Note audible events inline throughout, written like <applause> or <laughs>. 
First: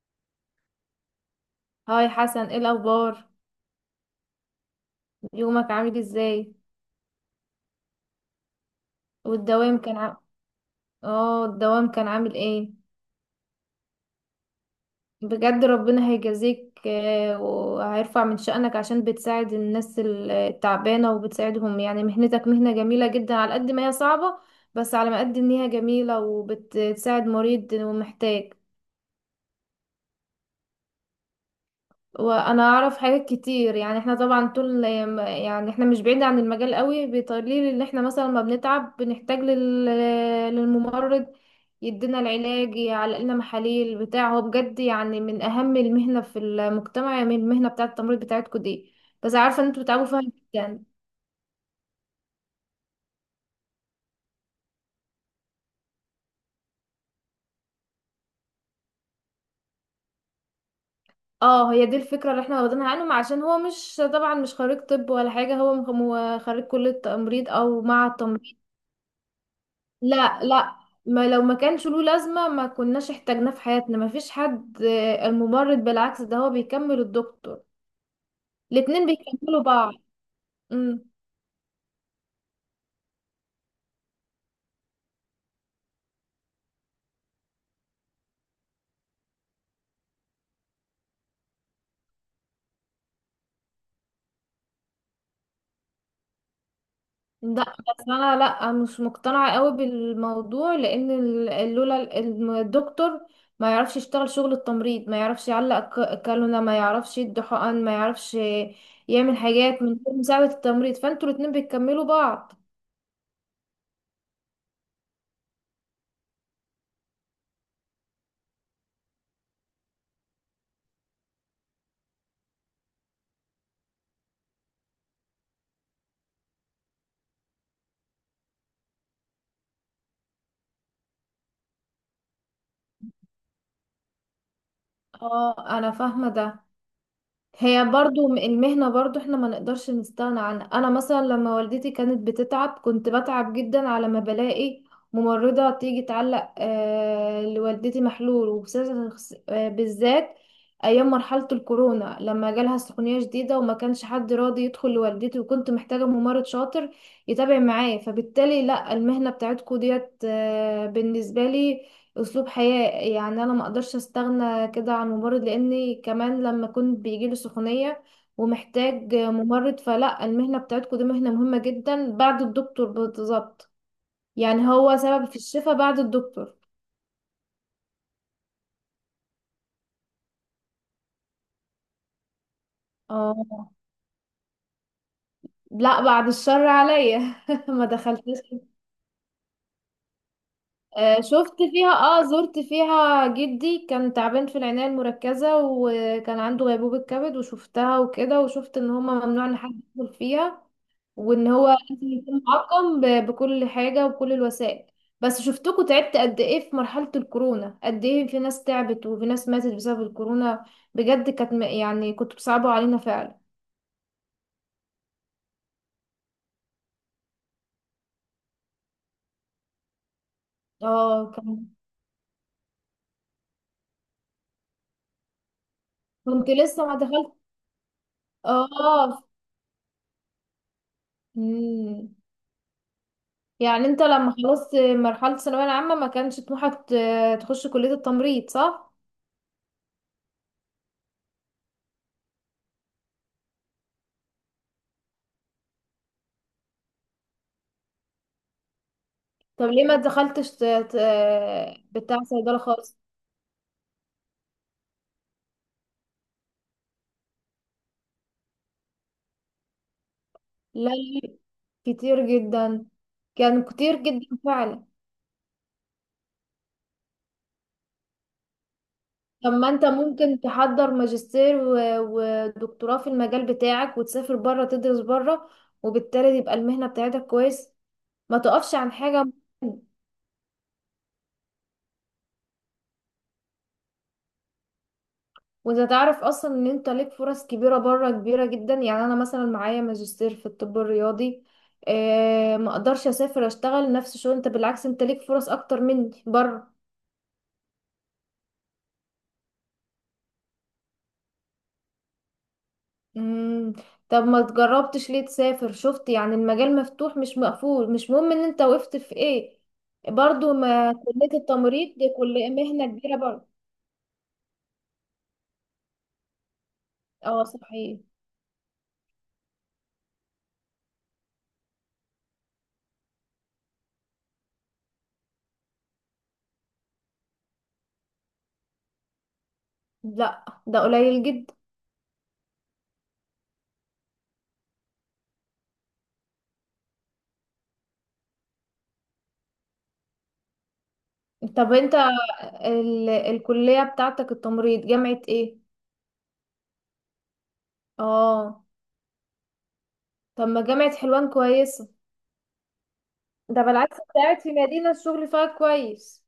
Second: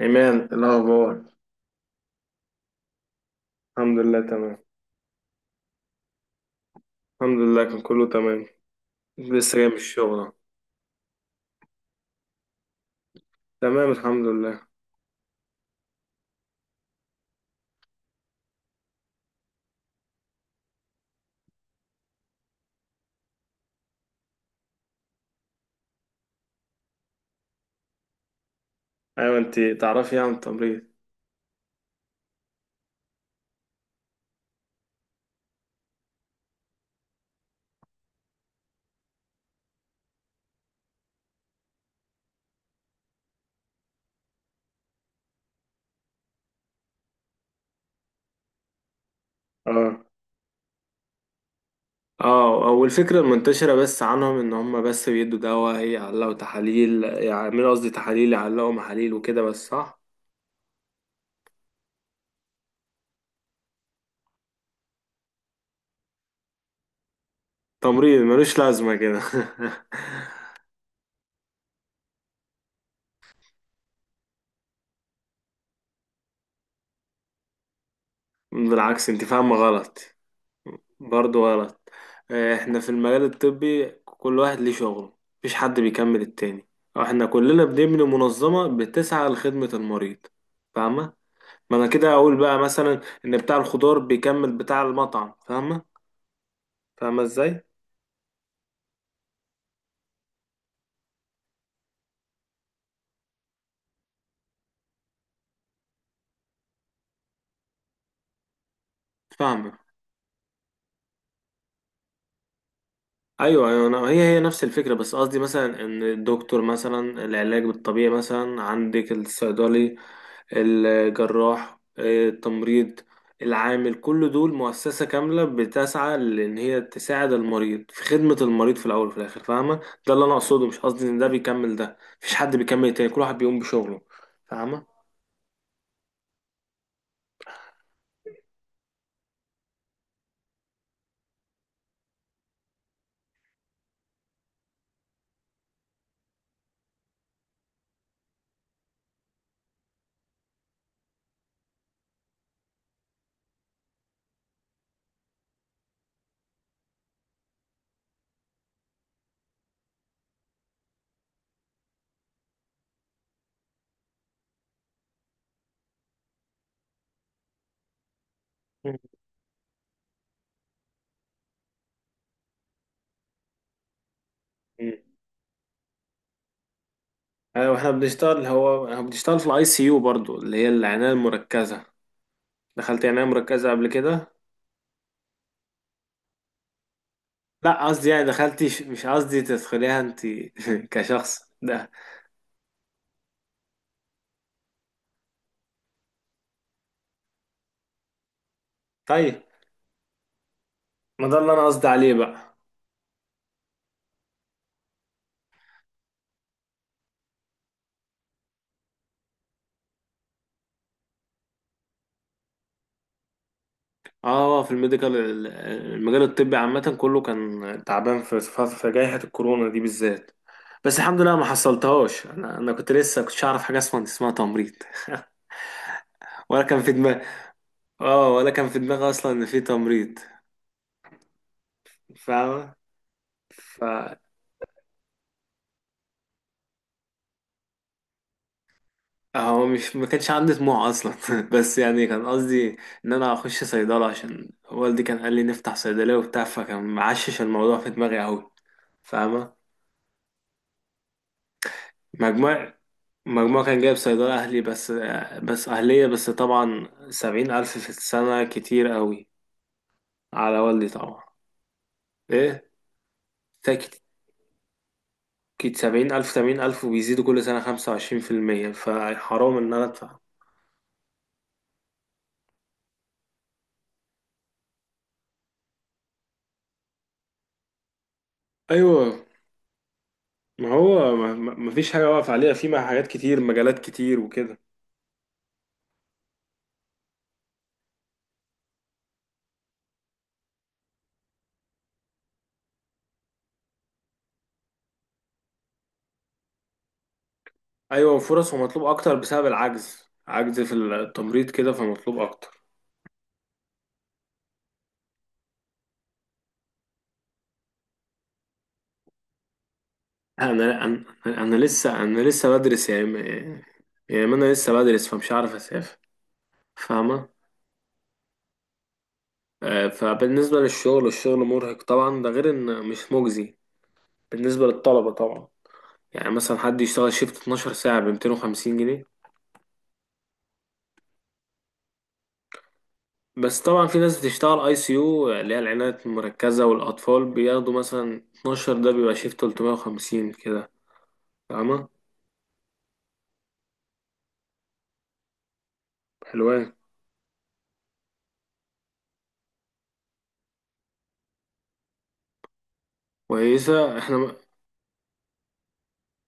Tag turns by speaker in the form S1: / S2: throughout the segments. S1: إيمان، إيه الأخبار؟
S2: هاي حسن، ايه الاخبار؟
S1: الحمد لله تمام.
S2: يومك عامل ازاي؟
S1: الحمد لله كان كله تمام. لسه جاي من
S2: والدوام كان ع...
S1: الشغل أهو.
S2: اه الدوام كان عامل ايه؟
S1: تمام الحمد لله.
S2: بجد ربنا هيجازيك، وهيرفع من شأنك عشان بتساعد الناس التعبانة، وبتساعدهم. يعني مهنتك مهنة جميلة جدا على قد ما هي صعبة، بس على ما قد ان هي جميلة وبتساعد مريض ومحتاج.
S1: أيوة، أنت تعرفي عن التمريض؟
S2: وانا اعرف حاجات كتير، يعني احنا طبعا طول، يعني احنا مش بعيد عن المجال قوي. بيطليل ان احنا مثلا ما بنتعب، بنحتاج للممرض يدينا العلاج، يعلق لنا محاليل بتاع. هو بجد يعني من اهم المهنة في المجتمع، من المهنة بتاعة التمريض بتاعتكم دي. بس عارفة ان انتوا
S1: اه
S2: بتتعبوا فيها جدا.
S1: اه أول فكرة منتشرة بس عنهم إن هم بس بيدوا دواء إيه، يعلقوا تحاليل يعملوا قصدي تحاليل يعلقوا محاليل وكده بس، صح؟
S2: اه، هي دي الفكرة اللي احنا واخدينها عنهم، عشان هو مش طبعا، مش خريج طب ولا حاجة، هو خريج كلية تمريض او مع
S1: تمريض
S2: التمريض.
S1: ملوش لازمة كده؟
S2: لا، لا. ما لو ما كانش له لازمة، ما كناش احتاجناه في حياتنا، ما فيش حد. الممرض بالعكس ده هو بيكمل الدكتور.
S1: <laughs>
S2: الاتنين
S1: بالعكس، أنت فاهمة
S2: بيكملوا بعض.
S1: غلط.
S2: امم
S1: برضه غلط. آه، احنا في المجال الطبي كل واحد ليه شغله. مفيش حد بيكمل التاني. احنا كلنا بنبني منظمة بتسعى لخدمة المريض. فاهمة؟ ما انا كده اقول بقى مثلا ان بتاع الخضار بيكمل بتاع المطعم، فاهمة؟ فاهمة ازاي؟
S2: لا، بس انا لا مش مقتنعة قوي بالموضوع، لان لولا الدكتور ما يعرفش يشتغل شغل التمريض، ما يعرفش يعلق كالونة، ما يعرفش يدي حقن، ما يعرفش يعمل
S1: فاهمة.
S2: حاجات من غير مساعدة التمريض. فانتوا الاتنين بيكملوا بعض.
S1: ايوه ايوه، أنا هي نفس الفكرة، بس قصدي مثلا ان الدكتور مثلا العلاج الطبيعي مثلا، عندك الصيدلي، الجراح، آه، التمريض، العامل، كل دول مؤسسة كاملة بتسعى لأن هي تساعد المريض في خدمة المريض في الأول وفي الآخر، فاهمة. ده اللي أنا أقصده، مش قصدي إن ده بيكمل ده، مفيش حد بيكمل التاني، كل واحد بيقوم بشغله، فاهمة.
S2: اه، انا فاهمة ده. هي برضو المهنة برضو احنا ما نقدرش نستغنى عنها. انا مثلا لما والدتي كانت بتتعب، كنت بتعب جدا على ما بلاقي ممرضة تيجي تعلق لوالدتي محلول بالذات ايام مرحلة الكورونا لما جالها سخونية شديدة، وما كانش حد راضي يدخل لوالدتي، وكنت محتاجة ممرض شاطر يتابع معايا. فبالتالي لا، المهنة بتاعتكو ديت بالنسبة لي اسلوب حياة. يعني انا ما اقدرش استغنى كده عن ممرض، لاني كمان لما كنت بيجيلي سخونية ومحتاج ممرض. فلا، المهنة بتاعتكم دي مهنة مهمة جدا بعد الدكتور بالظبط، يعني هو
S1: مم.
S2: سبب في الشفاء بعد الدكتور.
S1: أيوة، إحنا بنشتغل، هو إحنا بنشتغل في الأي سي يو برضو اللي هي العناية المركزة. دخلت عناية
S2: اه،
S1: مركزة قبل كده؟
S2: لا بعد الشر عليا. <laughs> ما
S1: لا قصدي يعني
S2: دخلتش.
S1: دخلتي، مش قصدي تدخليها أنت، <laughs> كشخص
S2: شفت فيها،
S1: ده.
S2: زرت فيها، جدي كان تعبان في العناية المركزة وكان عنده غيبوبة كبد، وشفتها وكده. وشفت ان هما
S1: طيب.
S2: ممنوع ان حد يدخل فيها،
S1: ما ده
S2: وان
S1: اللي أنا
S2: هو
S1: قصدي
S2: لازم
S1: عليه
S2: يكون
S1: بقى.
S2: معقم بكل حاجة وبكل الوسائل. بس شفتكوا تعبت قد ايه في مرحلة الكورونا، قد ايه في ناس تعبت وفي ناس ماتت بسبب الكورونا. بجد كانت يعني كنتوا بتصعبوا علينا فعلا.
S1: اه، في المجال الطبي عامة كله كان تعبان في جائحة الكورونا دي بالذات. بس الحمد
S2: اه
S1: لله ما
S2: كان-.
S1: حصلتهاش. انا كنت لسه كنتش اعرف حاجة اسمها تمريض. <laughs>
S2: كنت
S1: ولا كان
S2: لسه
S1: في
S2: ما
S1: دماغي.
S2: دخلت.
S1: اه، ولا كان في دماغي
S2: اه.
S1: اصلا ان في تمريض.
S2: مم.
S1: فاهمة. ف
S2: يعني انت لما خلصت مرحلة الثانوية العامة، ما كانش طموحك تخش كلية التمريض، صح؟
S1: هو مش ما كانش عندي طموح اصلا، <laughs> بس يعني كان قصدي ان انا اخش صيدلة، عشان والدي كان قال لي نفتح صيدلية وبتاع، فكان معشش الموضوع في دماغي قوي. فاهمة.
S2: طب ليه ما دخلتش بتاع صيدلة
S1: مجموع.
S2: خالص؟
S1: مجموع كان جايب صيدلة أهلي بس. بس أهلية بس، طبعا 70,000 في السنة كتير قوي على والدي
S2: لا،
S1: طبعا.
S2: لا، كتير
S1: إيه.
S2: جدا. كان كتير
S1: تاكت
S2: جدا فعلا.
S1: كت 70,000 70,000 وبيزيدوا كل سنة 25%،
S2: طب
S1: فحرام
S2: ما
S1: إن أنا
S2: انت
S1: أدفع.
S2: ممكن تحضر ماجستير ودكتوراه في المجال بتاعك، وتسافر بره تدرس بره، وبالتالي يبقى المهنة بتاعتك كويس، ما تقفش عن حاجة.
S1: أيوة، ما هو مفيش حاجة واقف عليها، في مع حاجات كتير، مجالات كتير وكده.
S2: وانت تعرف اصلا ان انت ليك فرص كبيرة بره، كبيرة جدا. يعني انا مثلا معايا ماجستير في الطب الرياضي، اه ما اقدرش اسافر اشتغل نفس الشغل. انت بالعكس، انت ليك فرص اكتر مني بره.
S1: أيوة، وفرص، ومطلوب أكتر بسبب العجز، عجز في التمريض كده، فمطلوب أكتر.
S2: مم. طب ما جربتش ليه تسافر؟ شفت يعني المجال مفتوح مش مقفول، مش مهم ان انت وقفت في ايه، برضو
S1: انا
S2: ما
S1: انا
S2: كلية
S1: انا
S2: التمريض
S1: لسه
S2: دي
S1: انا
S2: كلية
S1: لسه
S2: مهنة
S1: بدرس يعني
S2: كبيرة برضو.
S1: يعني ما انا لسه بدرس، فمش عارف اسافر. فاهمه.
S2: اه صحيح.
S1: آه، فبالنسبه للشغل، الشغل مرهق طبعا، ده غير ان مش مجزي بالنسبه للطلبه طبعا. يعني مثلا حد يشتغل شيفت 12 ساعه ب 250 جنيه.
S2: لا، ده قليل جدا.
S1: بس طبعا في ناس بتشتغل اي سي يو اللي هي العنايه المركزه والاطفال بياخدوا مثلا 12، ده بيبقى شيفت 350 كده،
S2: طب
S1: فاهمه.
S2: انت الكلية بتاعتك التمريض جامعة ايه؟
S1: حلوان.
S2: اه. طب ما جامعة حلوان كويسة، ده بالعكس
S1: كويسه،
S2: بتاعت في مدينة، الشغل فيها كويس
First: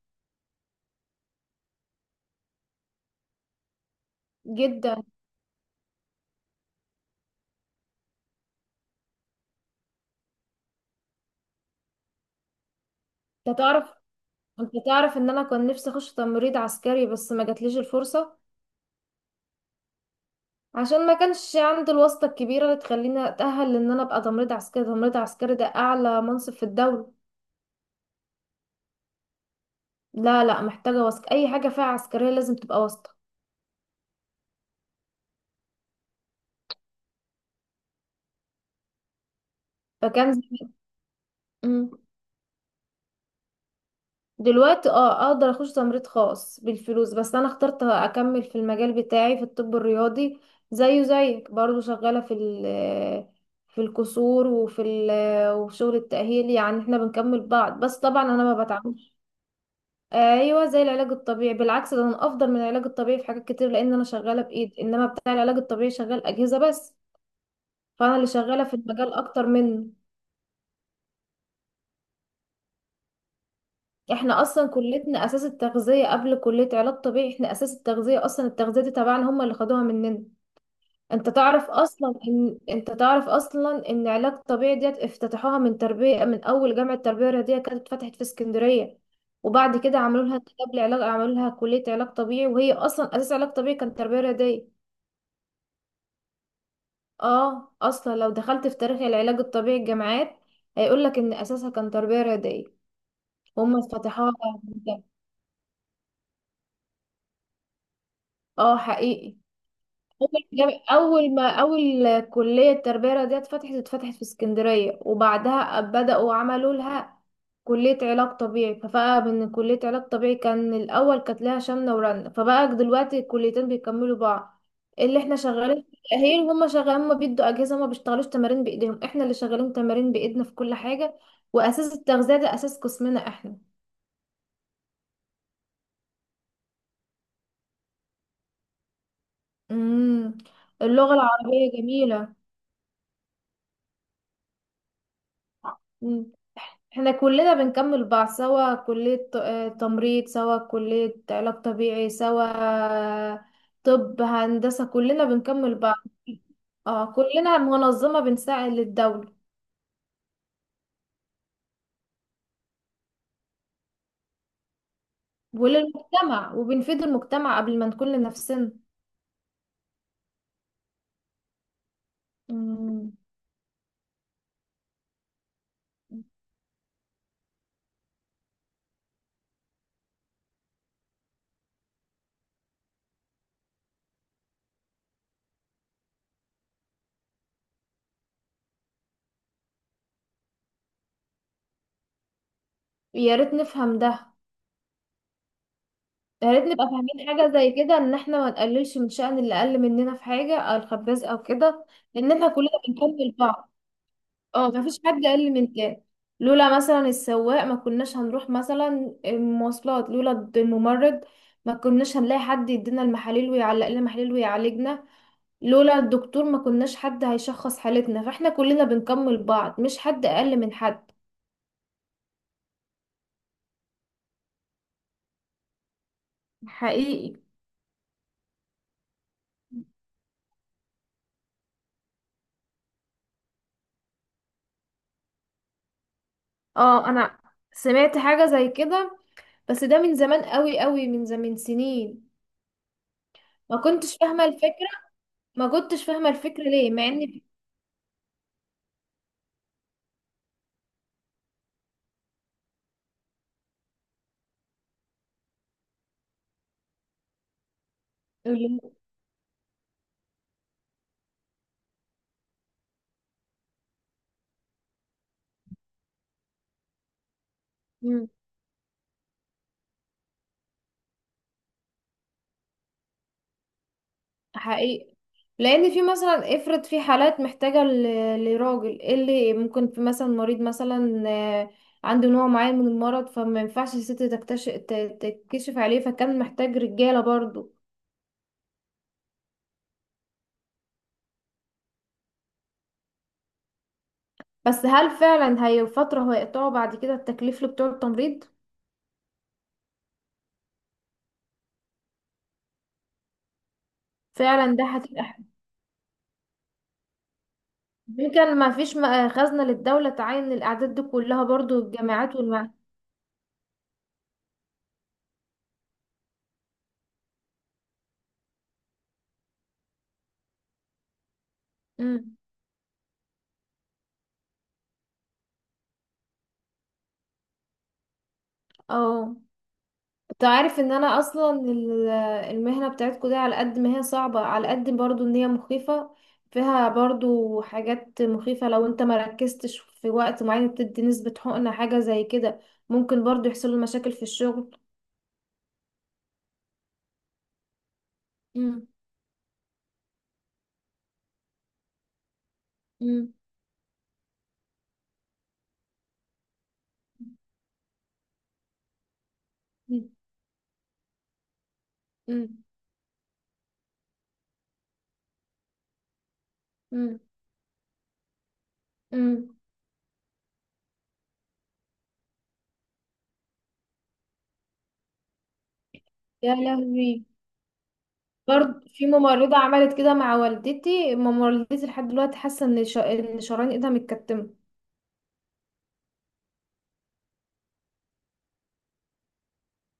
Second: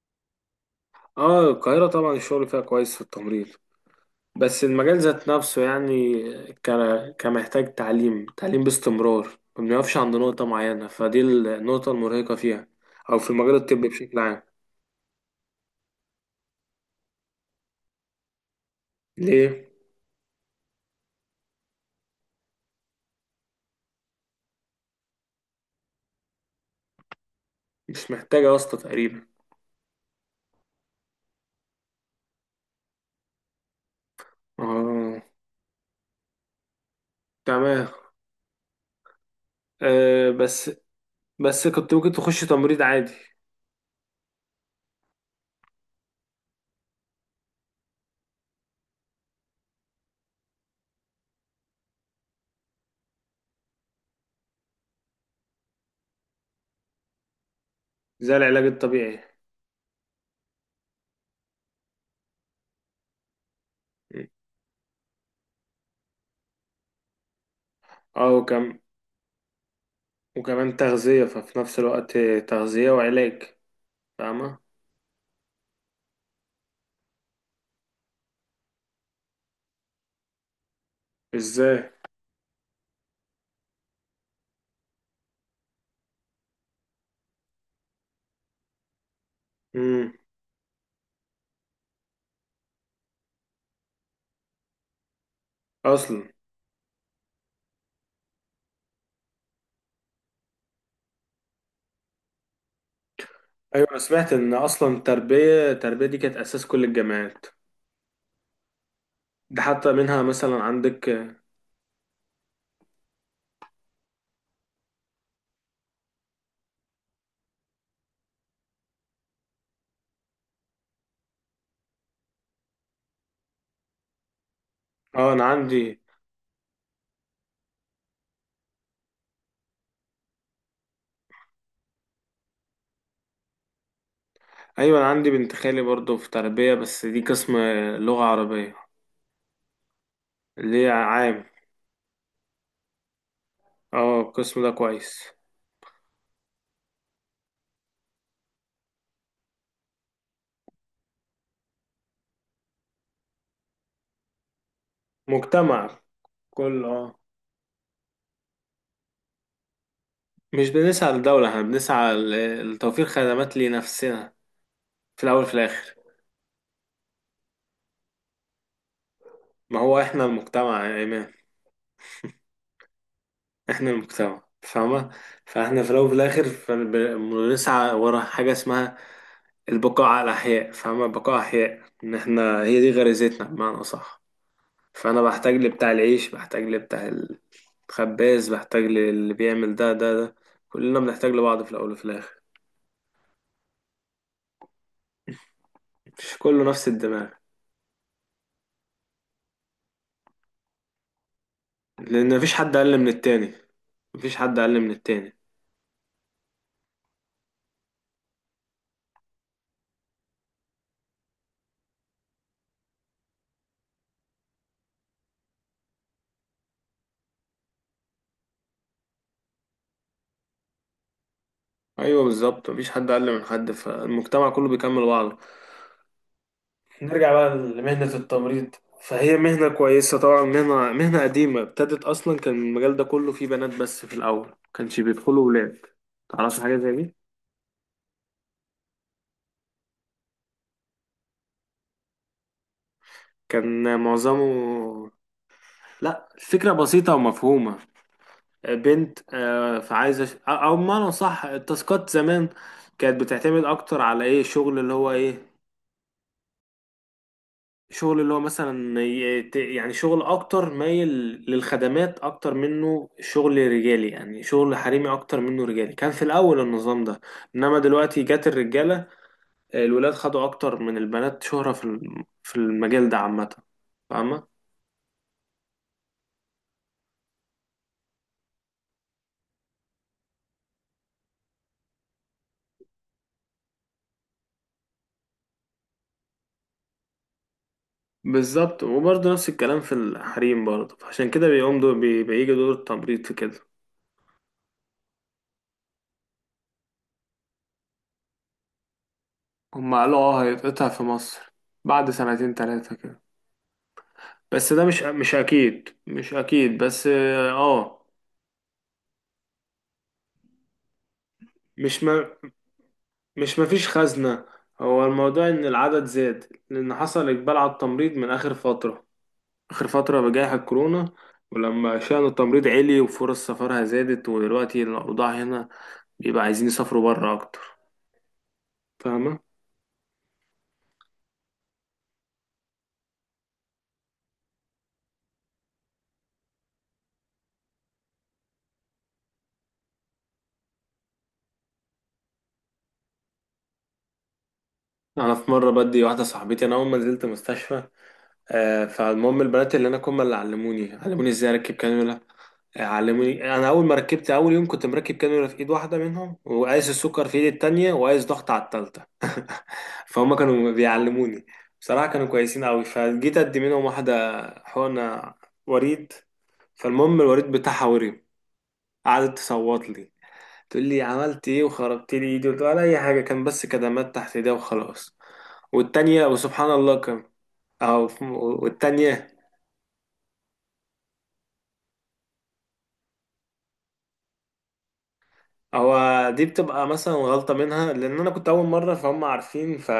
S1: اه، القاهره طبعا الشغل فيها كويس في التمريض، بس المجال
S2: جدا.
S1: ذات نفسه يعني كمحتاج تعليم، تعليم باستمرار. ما بنقفش عند نقطة معينة، فدي النقطة المرهقة فيها، أو في المجال
S2: انت
S1: الطبي
S2: تعرف
S1: بشكل عام.
S2: انت تعرف ان انا كان نفسي اخش تمريض عسكري، بس ما جاتليش الفرصة،
S1: ليه؟
S2: عشان ما كانش عندي الواسطة الكبيرة اللي تخليني أتأهل لأن أنا أبقى تمريض عسكري. تمريض عسكري ده أعلى منصب في الدولة.
S1: مش محتاجة واسطة تقريبا.
S2: لا، لا، محتاجة واسطة، أي حاجة فيها عسكرية لازم تبقى واسطة.
S1: اه، تمام. آه
S2: فكان
S1: بس.
S2: زمان-.
S1: بس
S2: مم.
S1: كنت ممكن تخش تمريض عادي.
S2: دلوقتي أقدر أخش تمريض خاص بالفلوس، بس أنا اخترت أكمل في المجال بتاعي في الطب الرياضي، زيه زيك برضه، شغالة في ال في الكسور، وفي شغل التأهيل. يعني احنا بنكمل بعض، بس طبعا
S1: زي
S2: أنا
S1: العلاج
S2: ما بتعاملش.
S1: الطبيعي.
S2: ايوه زي العلاج الطبيعي. بالعكس ده انا افضل من العلاج الطبيعي في حاجات كتير، لان انا شغاله بايد، انما بتاع العلاج الطبيعي شغال اجهزه بس، فانا اللي
S1: اه
S2: شغاله في
S1: وكم
S2: المجال اكتر منه.
S1: وكمان تغذية، ففي نفس الوقت تغذية وعلاج.
S2: احنا اصلا
S1: فاهمة؟
S2: كليتنا اساس التغذيه قبل كليه علاج طبيعي، احنا اساس التغذيه اصلا، التغذيه دي تبعنا، هم اللي خدوها مننا. انت تعرف
S1: ازاي؟
S2: اصلا ان انت تعرف اصلا ان علاج طبيعي ديت افتتحوها من تربيه، من اول جامعه تربيه رياضيه كانت اتفتحت في اسكندريه. وبعد كده
S1: مم.
S2: عملوا لها قبل علاج، عملوا لها كليه علاج طبيعي، وهي اصلا اساس علاج طبيعي كانت تربيه رياضيه.
S1: أصلا.
S2: اه اصلا لو دخلت في تاريخ العلاج الطبيعي، الجامعات هيقولك ان اساسها كان تربية رياضية، وهم
S1: ايوه، انا سمعت
S2: فتحوها.
S1: ان اصلا التربيه دي كانت اساس كل الجامعات.
S2: اه حقيقي.
S1: ده حتى منها
S2: أول
S1: مثلا
S2: جام-
S1: عندك.
S2: أول ما أول كلية تربية رياضية اتفتحت في اسكندرية، وبعدها بدأوا عملوا لها كلية علاج طبيعي، فبقى من كلية علاج طبيعي كان الأول، كانت لها شمنة ورنة، فبقى دلوقتي الكليتين بيكملوا بعض. اللي
S1: اه
S2: احنا
S1: انا
S2: شغالين في
S1: عندي.
S2: التأهيل، وهم شغالين، هما بيدوا أجهزة، هما بيشتغلوش تمارين بإيديهم، احنا اللي شغالين تمارين بإيدنا في كل حاجة، وأساس التغذية ده أساس قسمنا احنا.
S1: ايوه انا عندي بنت خالي برضه في تربيه، بس دي قسم لغه عربيه،
S2: امم
S1: اللي هي
S2: اللغة
S1: عام.
S2: العربية جميلة.
S1: اه، القسم ده كويس.
S2: امم احنا كلنا بنكمل بعض سوا، كلية تمريض، سوا كلية علاج طبيعي، سوا طب، هندسة، كلنا بنكمل
S1: مجتمع.
S2: بعض.
S1: كله،
S2: اه
S1: اه.
S2: كلنا منظمة بنساعد للدولة
S1: مش بنسعى للدوله، احنا بنسعى لتوفير خدمات لنفسنا في الاول في الاخر.
S2: وللمجتمع، وبنفيد المجتمع قبل ما نكون لنفسنا.
S1: ما هو احنا المجتمع يا ايمان.
S2: مم.
S1: احنا المجتمع، فاهمه. فاحنا في الاول وفي الاخر فبنسعى ورا حاجه اسمها البقاء على الأحياء، فاهمة، البقاء أحياء، إن إحنا هي دي غريزتنا بمعنى أصح. فأنا بحتاج لبتاع العيش، بحتاج لبتاع الخباز، بحتاج للي بيعمل ده ده ده، كلنا بنحتاج لبعض في الأول وفي الآخر.
S2: يا ريت نفهم ده.
S1: مش
S2: يا ريت
S1: كله
S2: نبقى
S1: نفس
S2: فاهمين
S1: الدماغ.
S2: حاجة زي كده، ان احنا ما نقللش من شأن اللي اقل مننا في حاجة، او الخباز او كده، لان
S1: لأن
S2: احنا
S1: مفيش
S2: كلنا
S1: حد أقل من
S2: بنكمل
S1: التاني.
S2: بعض.
S1: مفيش حد
S2: اه،
S1: أقل من
S2: مفيش حد
S1: التاني.
S2: اقل من كام. لولا مثلا السواق ما كناش هنروح مثلا المواصلات، لولا الممرض ما كناش هنلاقي حد يدينا المحاليل ويعلق لنا محاليل ويعالجنا، لولا الدكتور ما كناش حد هيشخص حالتنا، فاحنا كلنا بنكمل بعض، مش حد اقل من حد.
S1: أيوه، بالظبط، مفيش حد أقل من حد، فالمجتمع كله بيكمل بعضه. نرجع
S2: حقيقي.
S1: بقى لمهنة التمريض. فهي مهنة كويسة طبعا، مهنة، مهنة قديمة، ابتدت أصلا كان المجال ده كله فيه بنات بس في الأول، مكانش بيدخلوا ولاد. تعرفش حاجة زي
S2: اه
S1: دي؟
S2: انا سمعت حاجة زي كده، بس ده من زمان قوي قوي، من زمان سنين. ما
S1: كان
S2: كنتش فاهمة الفكرة
S1: معظمه.
S2: ما كنتش فاهمة
S1: لا،
S2: الفكرة
S1: الفكرة
S2: ليه، مع
S1: بسيطة ومفهومة. بنت، آه، فعايزة أو أو بمعنى صح، التاسكات زمان كانت بتعتمد أكتر على إيه، الشغل اللي هو إيه، شغل اللي هو مثلا يعني شغل اكتر مايل للخدمات اكتر منه شغل رجالي، يعني شغل حريمي اكتر منه رجالي، كان في الاول النظام ده. انما دلوقتي
S2: ان
S1: جات الرجاله، الولاد خدوا اكتر من البنات شهرة في المجال ده عامة، فاهمة.
S2: حقيقي. لان في مثلا، افرض في حالات محتاجة لراجل، إيه اللي ممكن، في مثلا مريض مثلا، عنده نوع معين من المرض، فما ينفعش الست تكشف عليه، فكان محتاج رجالة برضو.
S1: بالظبط، وبرضه نفس الكلام في الحريم برضه، فعشان كده بيقوم دور بيجي دور التمريض في كده.
S2: بس هل فعلا هي فترة هيقطعوا بعد كده التكليف اللي بتوع التمريض؟
S1: هم قالوا اه هيتقطع في مصر بعد 2 3 كده. بس
S2: فعلا
S1: ده
S2: ده
S1: مش،
S2: هتبقى
S1: مش
S2: ح-.
S1: اكيد، مش اكيد بس. اه.
S2: يمكن ما فيش خزنة للدولة تعين الأعداد دي كلها برضو،
S1: مش ما
S2: الجامعات والمع.
S1: مش مفيش خزنة. هو الموضوع إن العدد زاد، لأن حصل إقبال على التمريض من آخر فترة، آخر فترة بجائحة كورونا. ولما شأن
S2: مم.
S1: التمريض عالي وفرص سفرها زادت، ودلوقتي الأوضاع هنا بيبقى عايزين يسافروا بره أكتر،
S2: اه،
S1: فاهمة؟
S2: انت عارف ان انا اصلا المهنة بتاعتكم دي، على قد ما هي صعبة، على قد برضو ان هي مخيفة، فيها برضو حاجات مخيفة. لو انت ما ركزتش في وقت معين بتدي نسبة حقنة حاجة زي كده، ممكن برضو يحصل له مشاكل في الشغل.
S1: أنا في مرة بدي واحدة صاحبتي، أنا أول ما نزلت مستشفى آه،
S2: مم.
S1: فالمهم البنات اللي أنا كنا اللي علموني، علموني إزاي أركب كانيولا.
S2: مم.
S1: علموني انا اول ما ركبت، اول يوم كنت مركب كانولا في ايد واحده منهم، وقايس السكر في ايد التانية، وقايس ضغط على التالتة. <laughs>
S2: مم.
S1: فهم كانوا بيعلموني، بصراحه كانوا
S2: مم.
S1: كويسين قوي. فجيت ادي منهم واحده حقنه وريد،
S2: مم.
S1: فالمهم الوريد بتاعها ورم، قعدت
S2: مم.
S1: تصوت لي، تقول لي عملت ايه وخربت لي ايدي، قلت لها ولا اي حاجه، كان بس كدمات تحت ايديها وخلاص. والتانية
S2: يا
S1: وسبحان الله كان،
S2: لهوي.
S1: اه
S2: برضو في
S1: والتانية.
S2: ممرضة عملت كده مع والدتي، ماما والدتي لحد دلوقتي حاسة ان شرايين ايدها متكتمة.
S1: هو دي بتبقى مثلا غلطة منها، لأن أنا كنت أول مرة، فهم عارفين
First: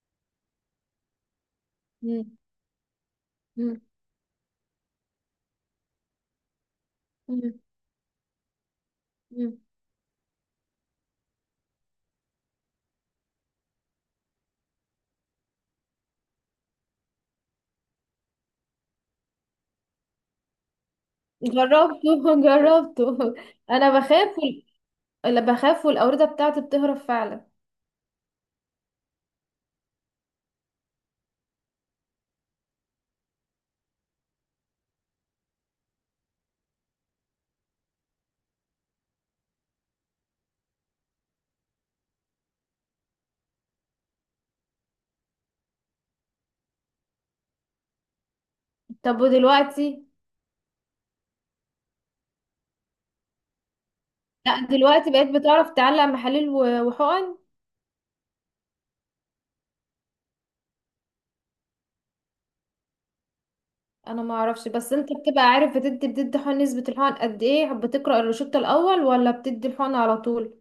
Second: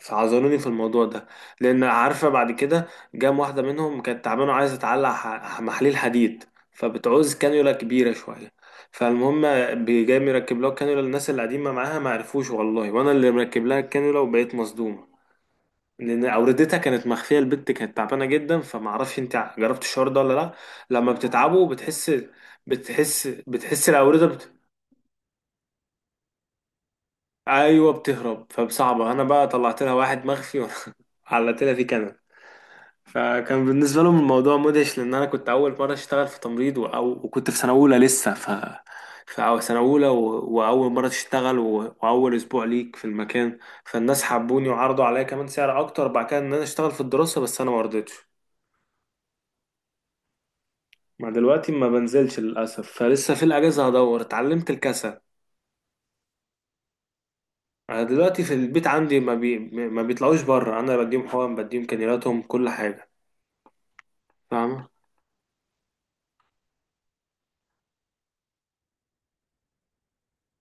S1: فعذروني في الموضوع ده، لأن عارفة
S2: مم.
S1: بعد كده جام واحدة
S2: مم.
S1: منهم كانت تعبانة وعايزة تعلق محاليل حديد، فبتعوز كانيولا كبيرة شوية، فالمهم
S2: مم.
S1: جاي مركب لها الكانيولا، الناس اللي قاعدين معاها ما عرفوش والله، وأنا اللي مركب لها الكانيولا، وبقيت مصدومة لأن أوردتها كانت مخفية، البت كانت تعبانة جدا. فما أعرفش أنت جربت الشعور ده ولا لأ، لما بتتعبوا بتحس،
S2: جربته <laughs>
S1: بتحس
S2: جربته.
S1: بتحس
S2: انا
S1: الأوردة.
S2: بخاف، اللي بخاف والاوردة بتاعتي بتهرب فعلا.
S1: ايوه، بتهرب، فبصعبه انا بقى طلعت لها واحد مخفي، <laughs> وعلقت لها فيه كنب. فكان بالنسبه لهم الموضوع مدهش، لان انا كنت اول مره اشتغل في تمريض و- أو وكنت في سنه اولى لسه، في سنه اولى واول مره تشتغل واول اسبوع ليك في المكان. فالناس حبوني، وعرضوا عليا كمان سعر اكتر بعد كده ان انا اشتغل في الدراسه، بس انا ما رضيتش.
S2: طب ودلوقتي؟
S1: ما دلوقتي ما بنزلش للاسف، فلسه في الاجازه هدور،
S2: لا
S1: اتعلمت
S2: دلوقتي
S1: الكسل.
S2: بقيت بتعرف تعلق محاليل وحقن؟
S1: انا دلوقتي في البيت عندي ما بيطلعوش بره، انا بديهم حقن، بديهم كانيلاتهم، كل حاجه.
S2: انا ما اعرفش،
S1: فاهمة.
S2: بس انت بتبقى عارف بتدي حقن؟ نسبة الحقن قد ايه؟ بتقرأ الروشتة الاول، ولا بتدي الحقن على طول؟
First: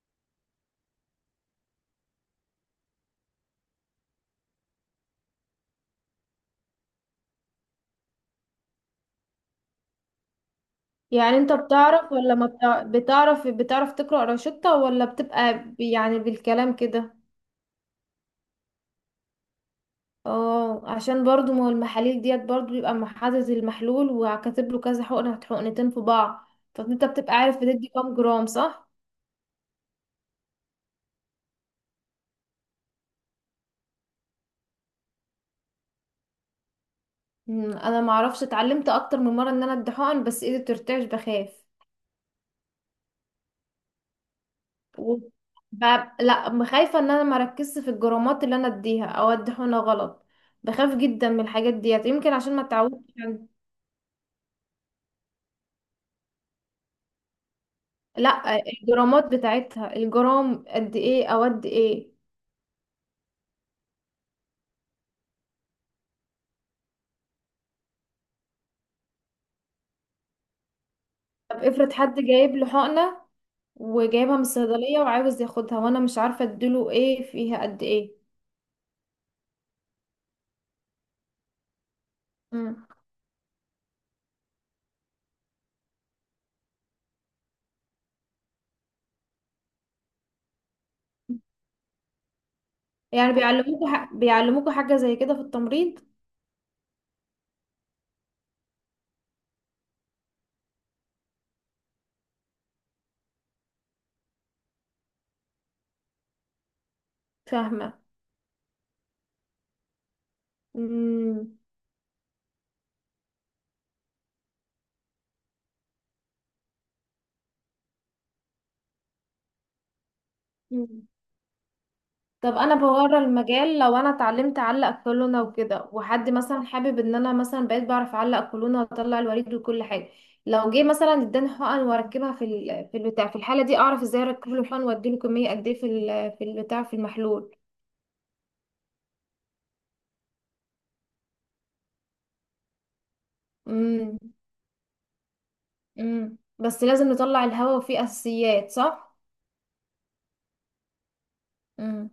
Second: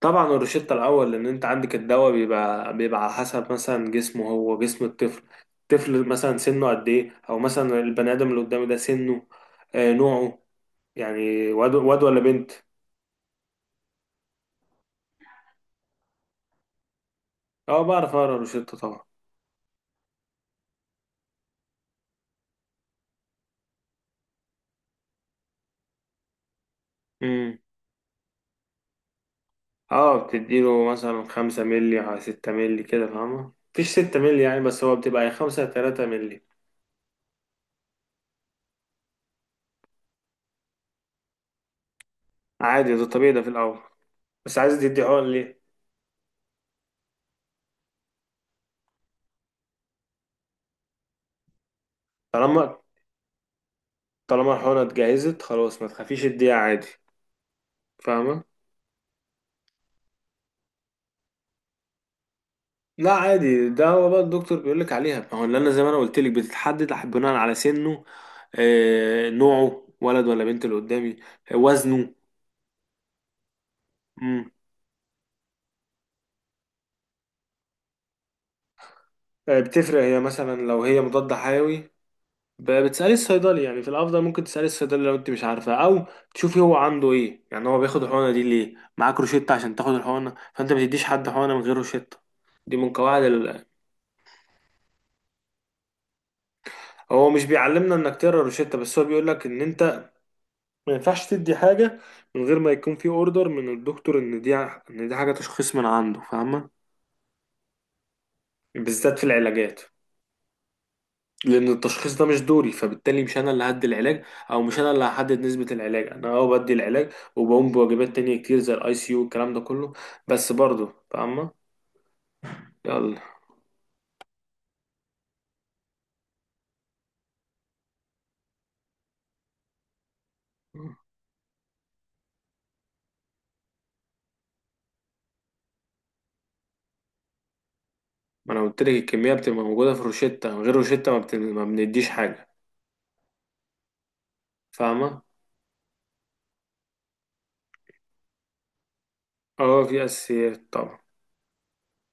S1: طبعا الروشتة الأول، لأن أنت عندك الدواء، بيبقى على حسب مثلا جسمه، هو جسم الطفل، الطفل مثلا سنه قد إيه، أو مثلا البني آدم اللي قدامي ده سنه، آه، نوعه،
S2: يعني
S1: يعني
S2: انت
S1: واد
S2: بتعرف
S1: ولا
S2: ولا ما
S1: بنت.
S2: بتع... بتعرف بتعرف تقرأ روشتة، ولا بتبقى يعني بالكلام كده؟
S1: أه، بعرف أقرا الروشتة طبعا.
S2: اه عشان برضو، ما هو المحاليل ديت برضو بيبقى مع حاطط المحلول، وكاتب له كذا حقنة، حقنتين في بعض، فانت بتبقى عارف
S1: امم.
S2: بتدي كام جرام، صح؟
S1: أه، بتديله مثلا 5 مللي على 6 مللي كده، فاهمة مفيش 6 مللي يعني، بس هو بتبقى يا 5 يا 3 مللي.
S2: انا ما اعرفش، اتعلمت اكتر من مره ان انا ادي حقن، بس ايدي بترتعش، بخاف.
S1: عادي، ده طبيعي ده في الأول. بس عايز تدي
S2: و...
S1: حقن ليه؟
S2: ب... لا، خايفه ان انا ما ركزش في الجرامات اللي انا اديها، او ادي حقنه غلط، بخاف جدا من الحاجات ديت، يمكن عشان ما
S1: طالما،
S2: اتعودتش عن-.
S1: طالما الحقنة اتجهزت خلاص ما تخافيش، اديها عادي، فاهمة.
S2: لا الجرامات بتاعتها، الجرام قد ايه او قد ايه؟
S1: لا عادي، ده هو بقى الدكتور بيقول لك عليها، ما هو اللي انا زي ما انا قلت لك بتتحدد بناء على سنه، آه، نوعه، ولد ولا بنت اللي قدامي، آه،
S2: طب افرض
S1: وزنه.
S2: حد جايب له حقنه، وجايبها من
S1: مم.
S2: الصيدلية وعاوز ياخدها، وانا مش عارفة اديله ايه، فيها قد ايه؟
S1: آه، بتفرق هي مثلا لو هي مضاد حيوي.
S2: مم.
S1: بتسألي الصيدلي يعني، في الافضل ممكن تسألي الصيدلي لو انت مش عارفه، او تشوفي هو عنده ايه، يعني هو بياخد الحقنه دي ليه، معاك روشته عشان تاخد الحقنه، فانت ما تديش حد حقنه من غير روشته، دي من قواعد
S2: يعني بيعلموكوا حاجة زي كده في التمريض؟
S1: هو مش بيعلمنا انك تقرا روشته بس، هو بيقول لك ان انت ما ينفعش تدي حاجة من غير ما يكون في اوردر من الدكتور، ان دي حاجة تشخيص من عنده، فاهمة.
S2: فاهمة.
S1: بالذات في العلاجات،
S2: مم.
S1: لان التشخيص ده مش دوري، فبالتالي مش انا اللي هدي العلاج، او مش انا اللي هحدد نسبة العلاج، انا اه بدي العلاج وبقوم بواجبات تانية كتير زي الاي سي يو والكلام ده كله، بس برضه
S2: مم.
S1: فاهمة.
S2: طب انا بورا
S1: يلا.
S2: المجال، لو انا اتعلمت اعلق كولونة وكده، وحد مثلا حابب ان انا مثلا بقيت بعرف اعلق كولونة واطلع الوريد وكل حاجة، لو جه مثلا اداني حقن واركبها في البتاع، في الحالة دي اعرف ازاي اركب له الحقن، واديله كمية قد ايه في البتاع، في المحلول؟
S1: ما انا قلت لك الكمية بتبقى موجودة في الروشتة، من غير روشتة ما بنديش حاجة،
S2: امم.
S1: فاهمة.
S2: بس لازم نطلع الهواء، وفيه اساسيات، صح؟
S1: اه في اساسيات طبعا.
S2: امم،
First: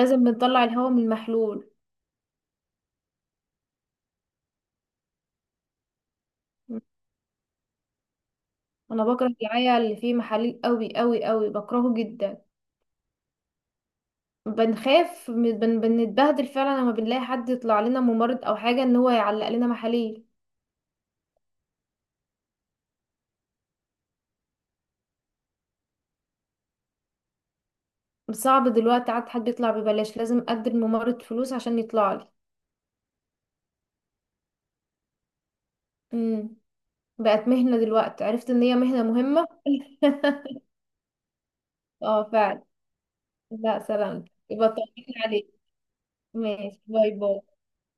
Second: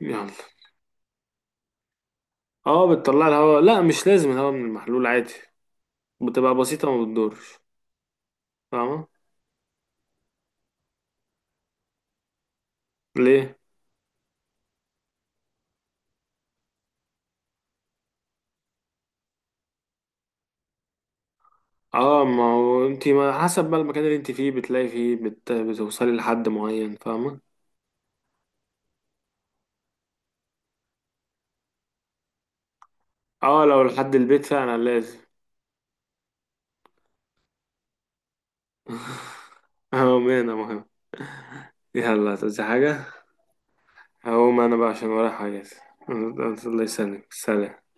S1: يلا.
S2: نطلع الهواء من المحلول.
S1: اه بتطلع الهواء، لا مش لازم الهواء من المحلول عادي، بتبقى
S2: مم.
S1: بسيطة وما بتدورش،
S2: انا
S1: فاهمة.
S2: بكره العيا اللي فيه محاليل قوي قوي قوي، بكرهه جدا.
S1: ليه؟
S2: بنخاف من- بن بنتبهدل فعلا لما بنلاقي حد يطلع لنا ممرض او حاجه، ان هو يعلق لنا محاليل.
S1: اه ما هو انت ما حسب بقى المكان اللي انت فيه بتلاقي فيه بتوصلي لحد معين، فاهمة.
S2: صعب دلوقتي عاد حد يطلع ببلاش، لازم ادي الممرض فلوس عشان يطلع لي.
S1: اه لو لحد البيت فعلا لازم.
S2: امم بقت مهنه دلوقتي، عرفت ان هي مهنه مهمه. <laughs>
S1: <laughs> اهو مهنة مهم.
S2: اه
S1: يلا هتقولي
S2: فعلا.
S1: حاجة؟
S2: لا سلام.
S1: هقوم
S2: يبقى
S1: انا بقى
S2: طمني
S1: عشان ورايا
S2: عليك،
S1: حاجات.
S2: ماشي.
S1: الله
S2: باي
S1: يسلمك،
S2: باي.
S1: سلام.